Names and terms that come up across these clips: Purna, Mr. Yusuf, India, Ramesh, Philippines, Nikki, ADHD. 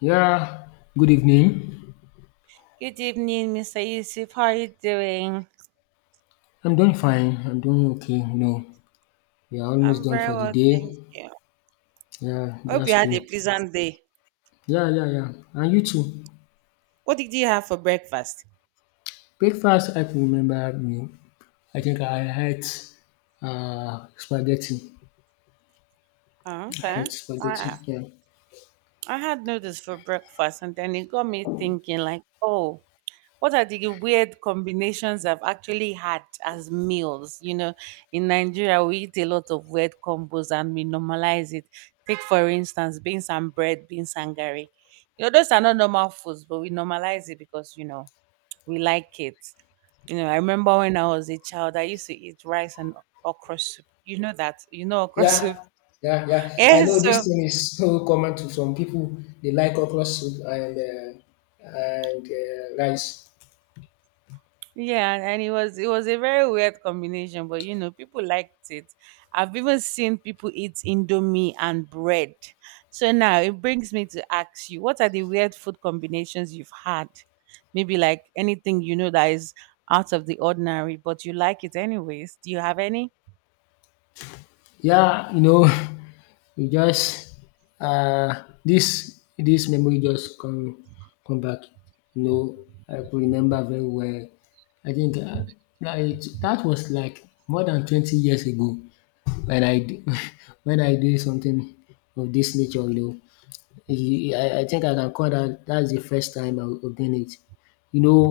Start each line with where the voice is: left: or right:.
left: Yeah, good evening.
right: Good evening, Mr. Yusuf. How are you doing?
left: I'm doing fine. I'm doing okay. You know, we are almost
right: I'm
left: done
right: very
left: for the
right: well, thank
left: day.
right: you.
left: Yeah,
right: Hope you
left: that's
right: had a
left: cool.
right: pleasant day.
left: Yeah, yeah, yeah. And you too.
right: What did you have for breakfast?
left: Breakfast, I can remember, you know, I think I had spaghetti.
right: Oh,
left: I
right: okay.
left: had spaghetti.
right: I
left: Yeah.
right: I had noodles for breakfast, and then it got me thinking, like, oh, what are the weird combinations I've actually had as meals? You know, in Nigeria, we eat a lot of weird combos, and we normalize it. Take for instance, beans and bread, beans and gari. You know, those are not normal foods, but we normalize it because you know. We like it. You know, I remember when I was a child, I used to eat rice and okra soup. You know that, you know okra
left: Yeah.
right: soup.
left: Yeah, yeah. I
right: Yeah,
left: know
right: so
left: this thing is so common to some people. They like okra soup and and rice.
right: yeah, and it was a very weird combination, but you know, people liked it. I've even seen people eat indomie and bread. So now it brings me to ask you, what are the weird food combinations you've had? Maybe like anything you know that is out of the ordinary, but you like it anyways. Do you have any?
left: Yeah, you know, You just um this memory just come back, you know, I could remember very well. I think like that was like more than 20 years ago when I do, when I do something of this nature, you know. I think I can call that's the first time I was done it. You know,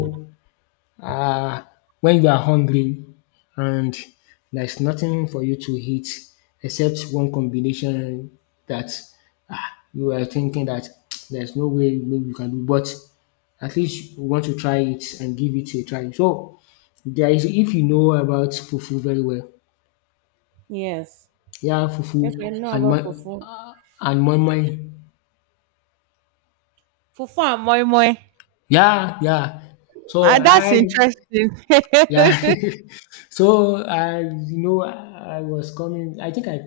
left: uh, when you are hungry and there's nothing for you to eat except one combination that ah, you are thinking that there's no way maybe you can do, but at least you want to try it and give it a try. So there is, if you know about fufu very well,
right: Yes.
left: yeah, fufu
right: Yes, I know about fufu.
left: uh, and moi moi,
right: Fufu and moi moi.
left: yeah, yeah. So
right: Ah, that's
left: I.
right: interesting.
left: Yeah.
right: It's
left: So I, you know, I was coming. I think I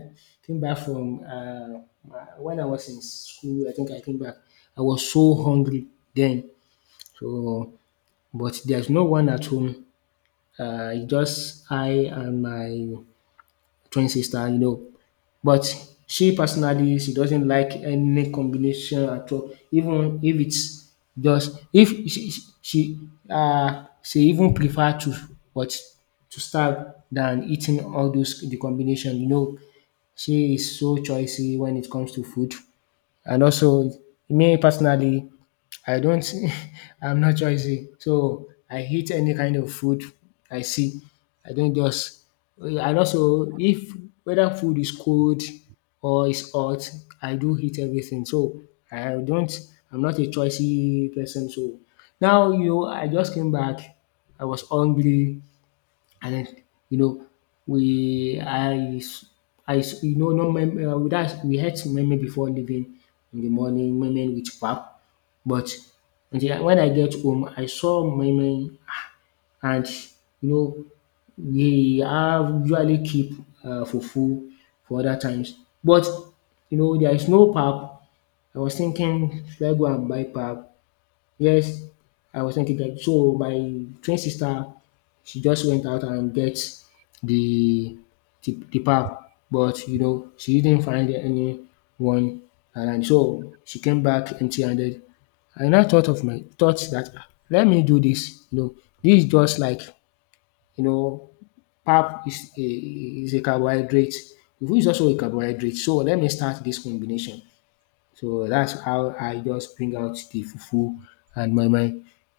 left: came back from when I was in school. I think I came back. I was so hungry then. So, but there's no one at home. It's just I and my twin sister, you know. But she personally, she doesn't like any combination at all. Even if it's just if she, she even prefer to what, to starve than eating all those the combination, you know. She is so choosy when it comes to food. And also, me personally, I don't, I'm not choosy. So I eat any kind of food I see. I don't just, and also if whether food is cold or is hot, I do eat everything. So I don't, I'm not a choosy person. So now you, I just came back. I was hungry. And then, you know, we you know not we that we ate meme before leaving in the morning, meme with pap. But when I get home, I saw meme and, you know, we have usually keep fufu for other times. But you know there is no pap. I was thinking should I go and buy pap. Yes, I was thinking that. So my twin sister, she just went out and get the the pap, but you know she didn't find anyone, and so she came back empty-handed. I now thought of my thoughts that ah, let me do this. You know, this is just like, you know, pap is a carbohydrate. Food is also a carbohydrate, so let me start this combination. So that's how I just bring out the fufu and my,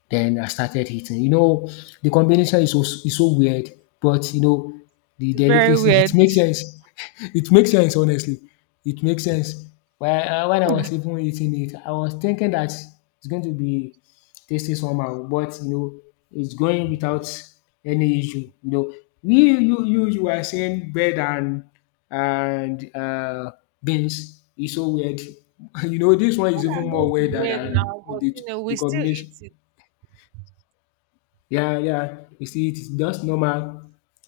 left: then I started eating. You know, the combination is so weird, but you know, the
right: very
left: delicacy
right: weird.
left: it makes sense. It makes sense honestly. It makes sense. When I was
right: Hmm.
left: even eating it, I was thinking that it's going to be tasting somehow, but you know, it's going without any issue. You know, we you are saying bread and and beans is so weird. You know, this one
right: Well,
left: is even
right: and this
left: more
right: is
left: weird
right: weird
left: than
right: now, but you know, we
left: the
right: still eat
left: combination.
right: it.
left: Yeah, yeah. You see, it's just normal.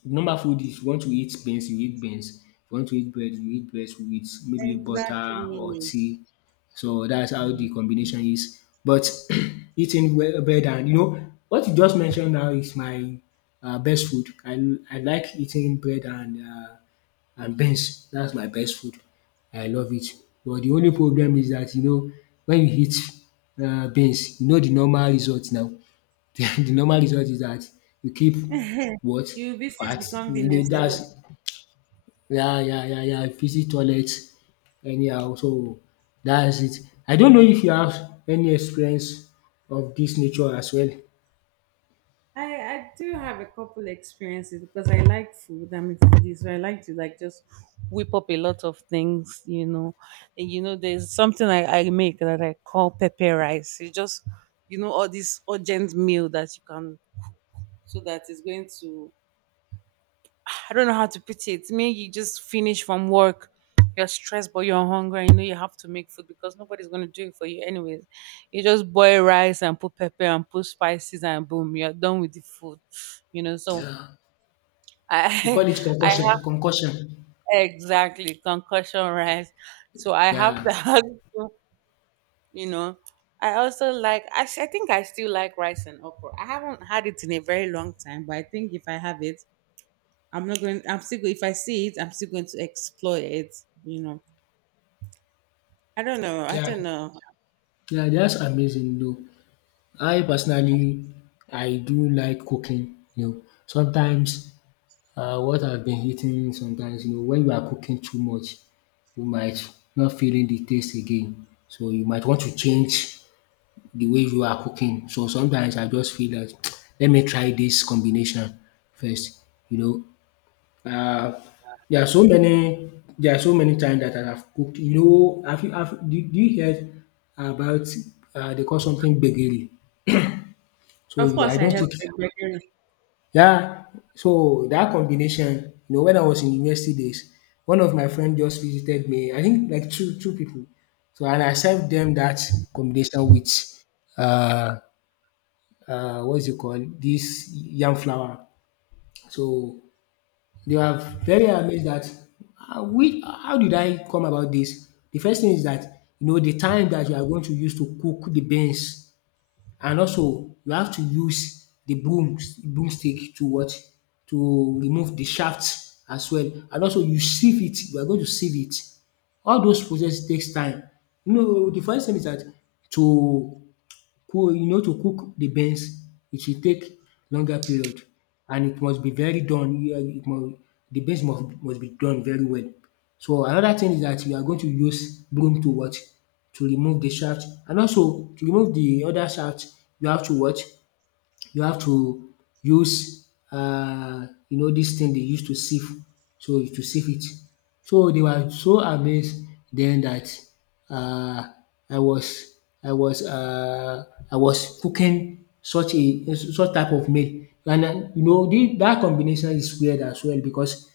left: Normal food is you want to eat beans. You want to eat bread, you eat bread with maybe butter or
right: Exactly.
left: tea. So that's how the combination is. But eating bread and, you know, what you just mentioned now is my best food. I like eating bread and and beans. That's my best food. I love it. But the only problem is that you know when you eat beans, you know the normal result now. The normal result is that you keep what?
right: You visit
left: Fat.
right: the
left: You
right: convenience
left: know,
right: a lot.
left: that's yeah, yeah, yeah, yeah. Visit toilet anyhow. So that's it. I don't know if you have any experience of this nature as well.
right: I do have a couple experiences because I like food. I'm a foodie, so I like to like just whip up a lot of things, you know. And you know, there's something I make that I call pepper rice. You just you know all this urgent meal that you can so that it's going to, I don't know how to put it. Maybe you just finish from work, you're stressed, but you're hungry, and you know you have to make food because nobody's gonna do it for you anyways. You just boil rice and put pepper and put spices and boom, you're done with the food. You know, so
left: Yeah. We
right: I
left: call it
right: I have
left: concussion. Concussion.
right: exactly concussion rice. So I have
left: Yeah.
right: that. You know, I also like. I think I still like rice and okra. I haven't had it in a very long time, but I think if I have it I'm not going. If I see it, I'm still going to explore it. You know, I don't know. I
left: Yeah.
right: don't know.
left: Yeah, that's amazing though. I personally, I do like cooking, you know. Sometimes what I've been eating sometimes, you know, when you are cooking too much you might not feeling the taste again, so you might want to change the way you are cooking. So sometimes I just feel that let me try this combination first, you know. um There are so many, there are so many times that I have cooked, you know, have you have do you heard about they call something gbegiri? So
right: Of
left: yeah, I
right: course, I
left: don't
right: have
left: think.
right: regret.
left: Yeah, so that combination, you know, when I was in university days, one of my friend just visited me. I think like two people. So and I served them that combination with uh uh, what's it called? This yam flour. So they were very amazed that, we how did I come about this? The first thing is that, you know, the time that you are going to use to cook the beans and also you have to use the broomstick to what? To remove the shaft as well. And also you sieve it, you are going to sieve it. All those process takes time. You know the funny thing is that to you know, to cook the beans, it should take longer period and it must be very done. You are- it must, the beans must be done very well. So another thing is that you are going to use broom to what? To remove the shaft, and also to remove the other shaft you have to what? You have to use you know this thing they use to sieve, so to sieve it. So they were so amazed then that, uh, I was, I was uh I was cooking such a such type of meal, and you know the that combination is weird as well because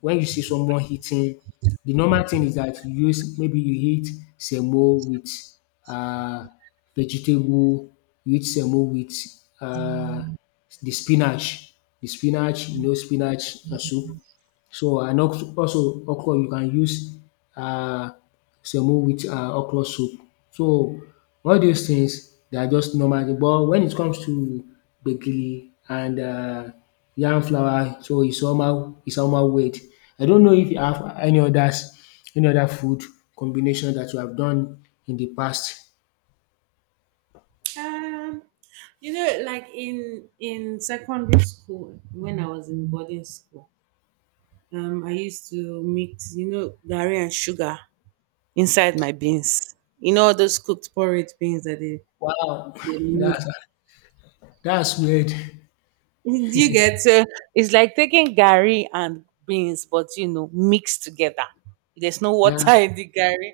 left: when you see someone eating, the normal thing is that you use maybe you eat semo with um vegetable, you eat semo with um the spinach, the spinach, you know spinach na soup. So and also also okra, you can use um semo with okra soup. So all those things they are just normal, but when it comes to gbegiri and yam flour, so it's somehow, it's somehow weird. I don't know if you have any others, any other food combination that you have done in the past.
right: Um, you know, like in secondary school when I was in boarding school, I used to mix you know gari and sugar inside my beans. You know those cooked porridge beans that they
left: Wow,
right: they make.
left: that's that's weird.
right: You get so it's like taking gari and beans, but you know mixed together. There's no
left: Yeah,
right: water in the gari.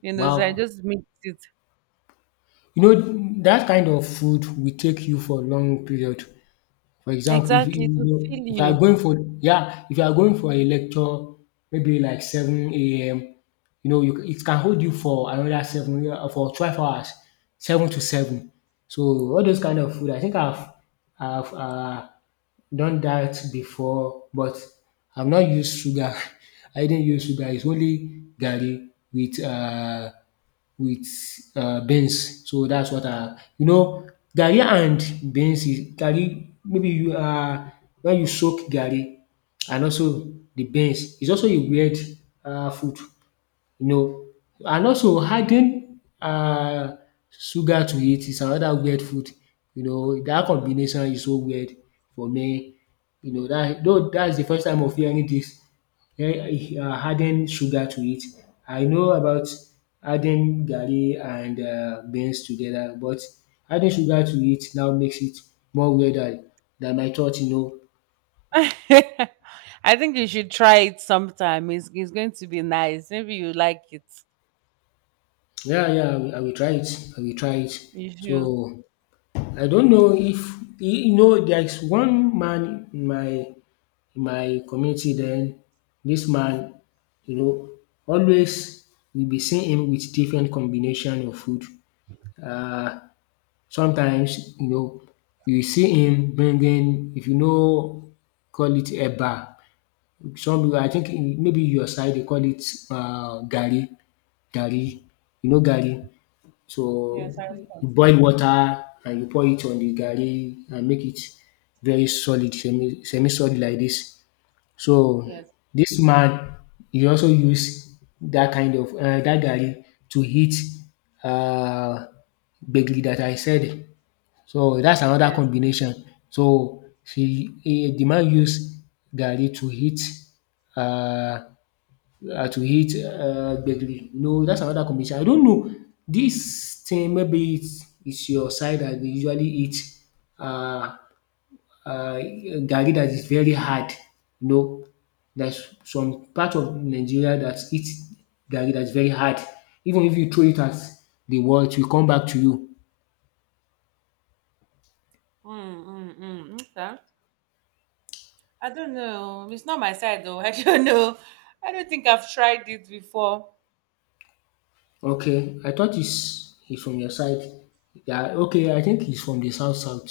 right: You know, so I
left: wow.
right: just mix it.
left: You know, that kind of food will take you for a long period. For example, if you,
right: Exactly,
left: you
right: to
left: know,
right: feel
left: if you are
right: you.
left: going for yeah, if you are going for a lecture, maybe like 7 a.m. You know, you, it can hold you for another seven yeah, for 12 hours, 7 to 7. So all those kind of food, I think I've I've uh, done that before, but I've not used sugar. I didn't use sugar. It's only garri with with beans. So that's what I, you know, garri and beans is garri maybe you when you soak garri and also the beans. It's also a weird food, you know. And also adding sugar to it is another weird food, you know. That combination is so weird for me, you know. That though that's the first time of hearing dis adding sugar to it. I know about adding garri and beans together, but adding sugar to it now makes it more weirder than I thought, you know.
right: I think you should try it sometime. It's going to be nice. Maybe you like it.
left: Yeah, yeah, I will try it, I will try it.
right: You
left: So
right: should.
left: I don't know if, you know, there is one man in my community then, this man, you know, always we be seeing him with different combination of food. um Sometimes, you know, you see him bringing, if you know, call it eba, some people, I think maybe your side they call it gari. Garri, you know, gari. So
right: Yes, I
left: you
right: suppose.
left: boil water and you pour it on the garri and make it very solid, semi solid like this. So
right: Yes,
left: this man, he also use that kind of dat garri to heat uh, gbegiri that I said. So that's another
right: yes.
left: combination. So she, the man use garri to heat uh to eat gbegiri. No, that's another combination. I don't know. This thing maybe it's your side that we usually eat uh, uh, garri that is very hard. No, there's some part of Nigeria that eats garri that's very hard. Even if you throw it at the wall, it will come back to you.
right: Mm, mm, mm. Okay. I don't know. It's not my side though. I don't know. I don't think I've tried it before.
left: Okay, I thought he's from your side. Yeah, okay, I think he's from the south south.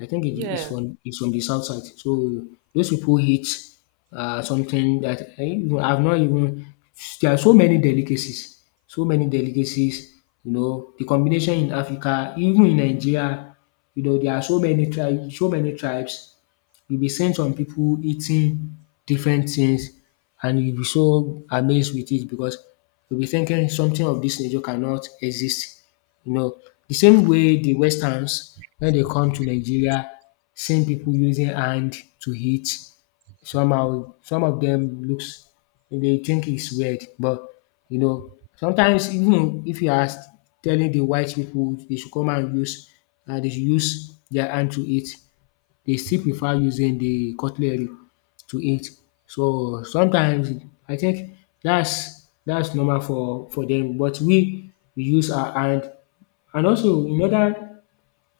left: I think it is
right: Yes.
left: from it's from the south side. So those people eat something that I've not even. There are so many delicacies, so many delicacies. You know the combination in Africa, even in Nigeria. You know there are so many tribes, so many tribes. You'll be seeing some people eating different things, and you'll be so amazed with it because you'll be thinking something of this nature cannot exist. You know, the same way the westerns, when they come to Nigeria seeing people using hand to eat, somehow some of them looks, they think it's weird. But you know, sometimes even if you are telling the white people they should come and use, they should use their hand to eat, they still prefer using the cutlery to eat. So sometimes I think that's normal for them. But we use our hand. And also in other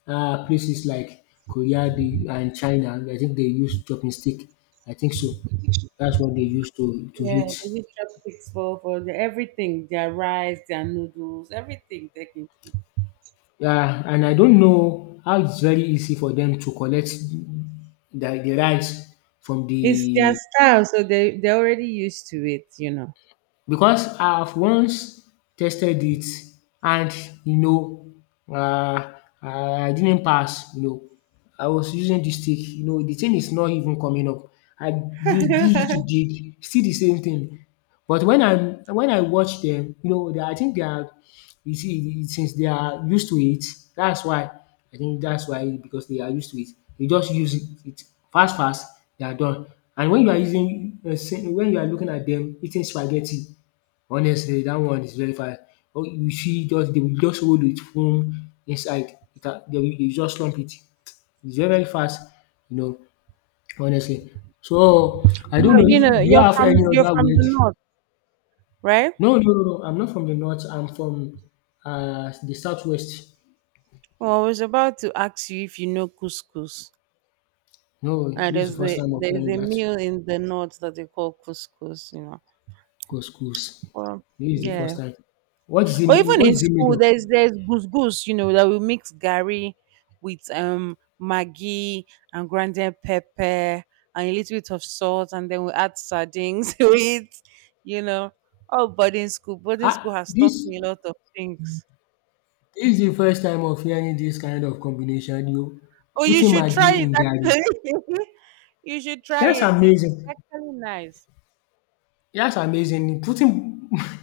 left: places like Korea dey and China, I think they use chopping stick, I think so. That's what they use to
right: Yeah, they
left: eat.
right: use chopsticks for the, everything, their rice, their noodles, everything technically.
left: Yeah, and I don't know how it's very easy for them to collect the rice from
right: It's their
left: the,
right: style, so they they're already used to it, you know.
left: because I've once tested it. And you know, I didn't pass, you know. I was using the stick, you know, the thing is not even coming up. I used it to dig, still the same thing. But when I, when I watch them, you know, they I think they are, you see, since they are used to it, that's why. I think that's why, because they are used to it. They just use it, fast, they are done. And when you are using, when you are looking at them eating spaghetti, honestly, that one is very fast. Oh, you see, just they will just hold it from inside without, they will dey just slump it. It's very very fast, you know, honestly. So, I don't
right: But
left: know
right: you
left: if,
right: know,
left: do you have any
right: you're
left: other
right: from the
left: weird.
right: north, right?
left: No. I'm not from the north, I'm from, the southwest.
right: Well, I was about to ask you if you know couscous.
left: No,
right: And
left: this is the first time of
right: there's
left: hearing
right: a
left: that.
right: meal in the north that they call couscous, you know.
left: Go schools.
right: Well,
left: This is the first
right: yeah.
left: time.
right: But even
left: What
right: in
left: is it made
right: school,
left: of?
right: there's couscous, you know, that we mix gari with maggi and grounded pepper and a little bit of salt, and then we add sardines to it, you know. Oh, boarding school
left: Ah,
right: has taught
left: this
right: me a lot of things.
left: This is the first time of hearing this kind of combination, you
right: Oh, you
left: putting
right: should try
left: maggi
right: it
left: in garri.
right: actually. You should try
left: That's
right: it. It's
left: amazing.
right: actually nice.
left: That's amazing. Putting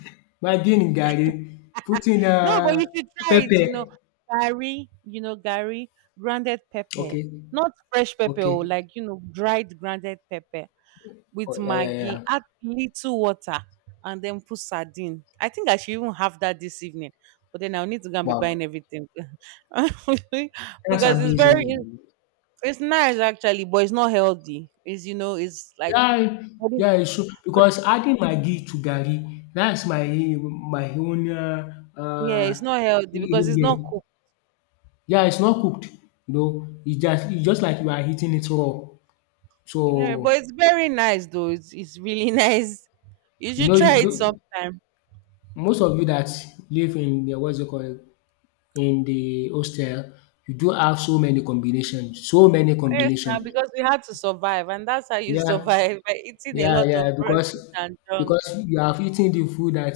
left: maggi in garri, putting
right: No, but you should try it.
left: pepper.
right: You know, Gary, grounded pepper.
left: Okay,
right: Not fresh pepper,
left: okay.
right: oh, like, you know, dried grounded pepper with
left: Oh, yeah, yeah,
right: Maggi.
left: yeah.
right: Add little water and then put sardine. I think I should even have that this evening. But then I'll need to go and be
left: Wow,
right: buying everything. Because
left: that's
right: it's very,
left: amazing.
right: it's nice actually, but it's not healthy. It's, you know, it's like,
left: Yeah,
right: what is,
left: yeah, it's true. Because adding maggi to garri, that's my own
right: yeah,
left: uh,
right: it's not healthy because it's not
left: ingredient.
right: cooked.
left: Yeah, it's not cooked. You know, it's just like you are eating it raw.
right: Yeah, but
left: So,
right: it's very nice though. It's really nice. You
left: you
right: should
left: know, you
right: try it
left: do
right: sometime.
left: most of you that live in the what's it called, in the hostel, you do have so many combination, so many
right: Yes,
left: combination.
right: now because we had to survive, and that's how you
left: Yeah.
right: survive by eating a
left: Yeah,
right: lot
left: yeah,
right: of rubbish and junk.
left: because you have eaten the food that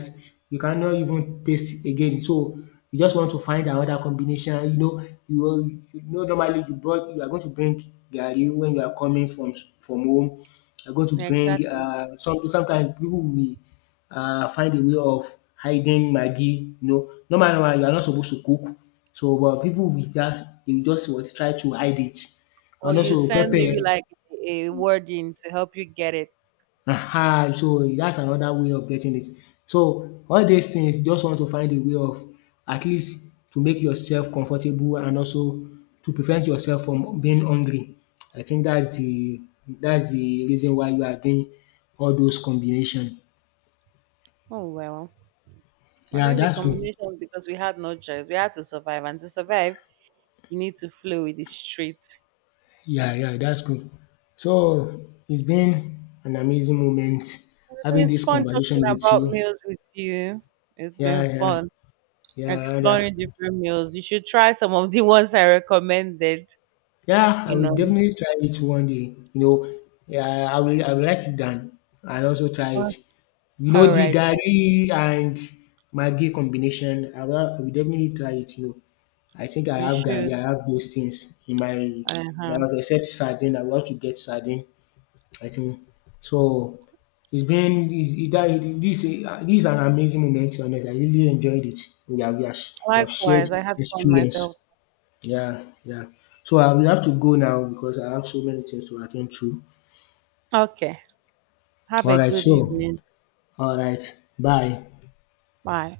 left: you cannot even taste again. So you just want to find another combination. You know, you know normally you are going to bring garri when you are coming from from home. You're going to bring
right: Exactly.
left: some, sometimes people will find a way of hiding maggi. You know, normally you are not supposed to cook. So but people will just, they will just what try to hide it.
right: Or
left: And
right: you
left: also
right: send maybe
left: pepper.
right: like a word in to help you get it.
left: Aha! So, that's another way of getting it. So, all these things, just want to find a way of, at least, to make yourself comfortable and also to prevent yourself from being hungry. I think that's the reason why you are doing all those combination.
right: Oh well. I
left: Yeah,
right: think the
left: that's good.
right: combination was because we had no choice. We had to survive, and to survive, you need to flow with it straight.
left: Yeah, yeah, that's good. So, it's been an amazing moment
right: It's
left: having
right: been
left: this
right: fun talking
left: conversation with
right: about
left: you.
right: meals with you. It's
left: Yeah,
right: been
left: yeah,
right: fun.
left: yeah. and I've
right: Exploring different meals. You should try some of the ones I recommended,
left: Yeah, I
right: you
left: will
right: know.
left: definitely try it one day. You know, yeah, I will write it down and also try it.
right: Oh,
left: You know,
right: all
left: the
right: right then.
left: garri and maggi combination, I will definitely try it. You know, I think I
right: You
left: have
right: should.
left: garri, I have those things in my my
right: Uh-huh.
left: house except sardine. I want to get sardine. I think so. It's been it's, it, that- this is an amazing moment. Honest, I really enjoyed it. We have we have, we have shared
right: Likewise, I had fun
left: experience.
right: myself.
left: Yeah, yeah. So I will have to go now because I have so many things to attend to.
right: Okay. Have a
left: All right,
right: good
left: so
right: evening.
left: all right, bye.
right: Bye.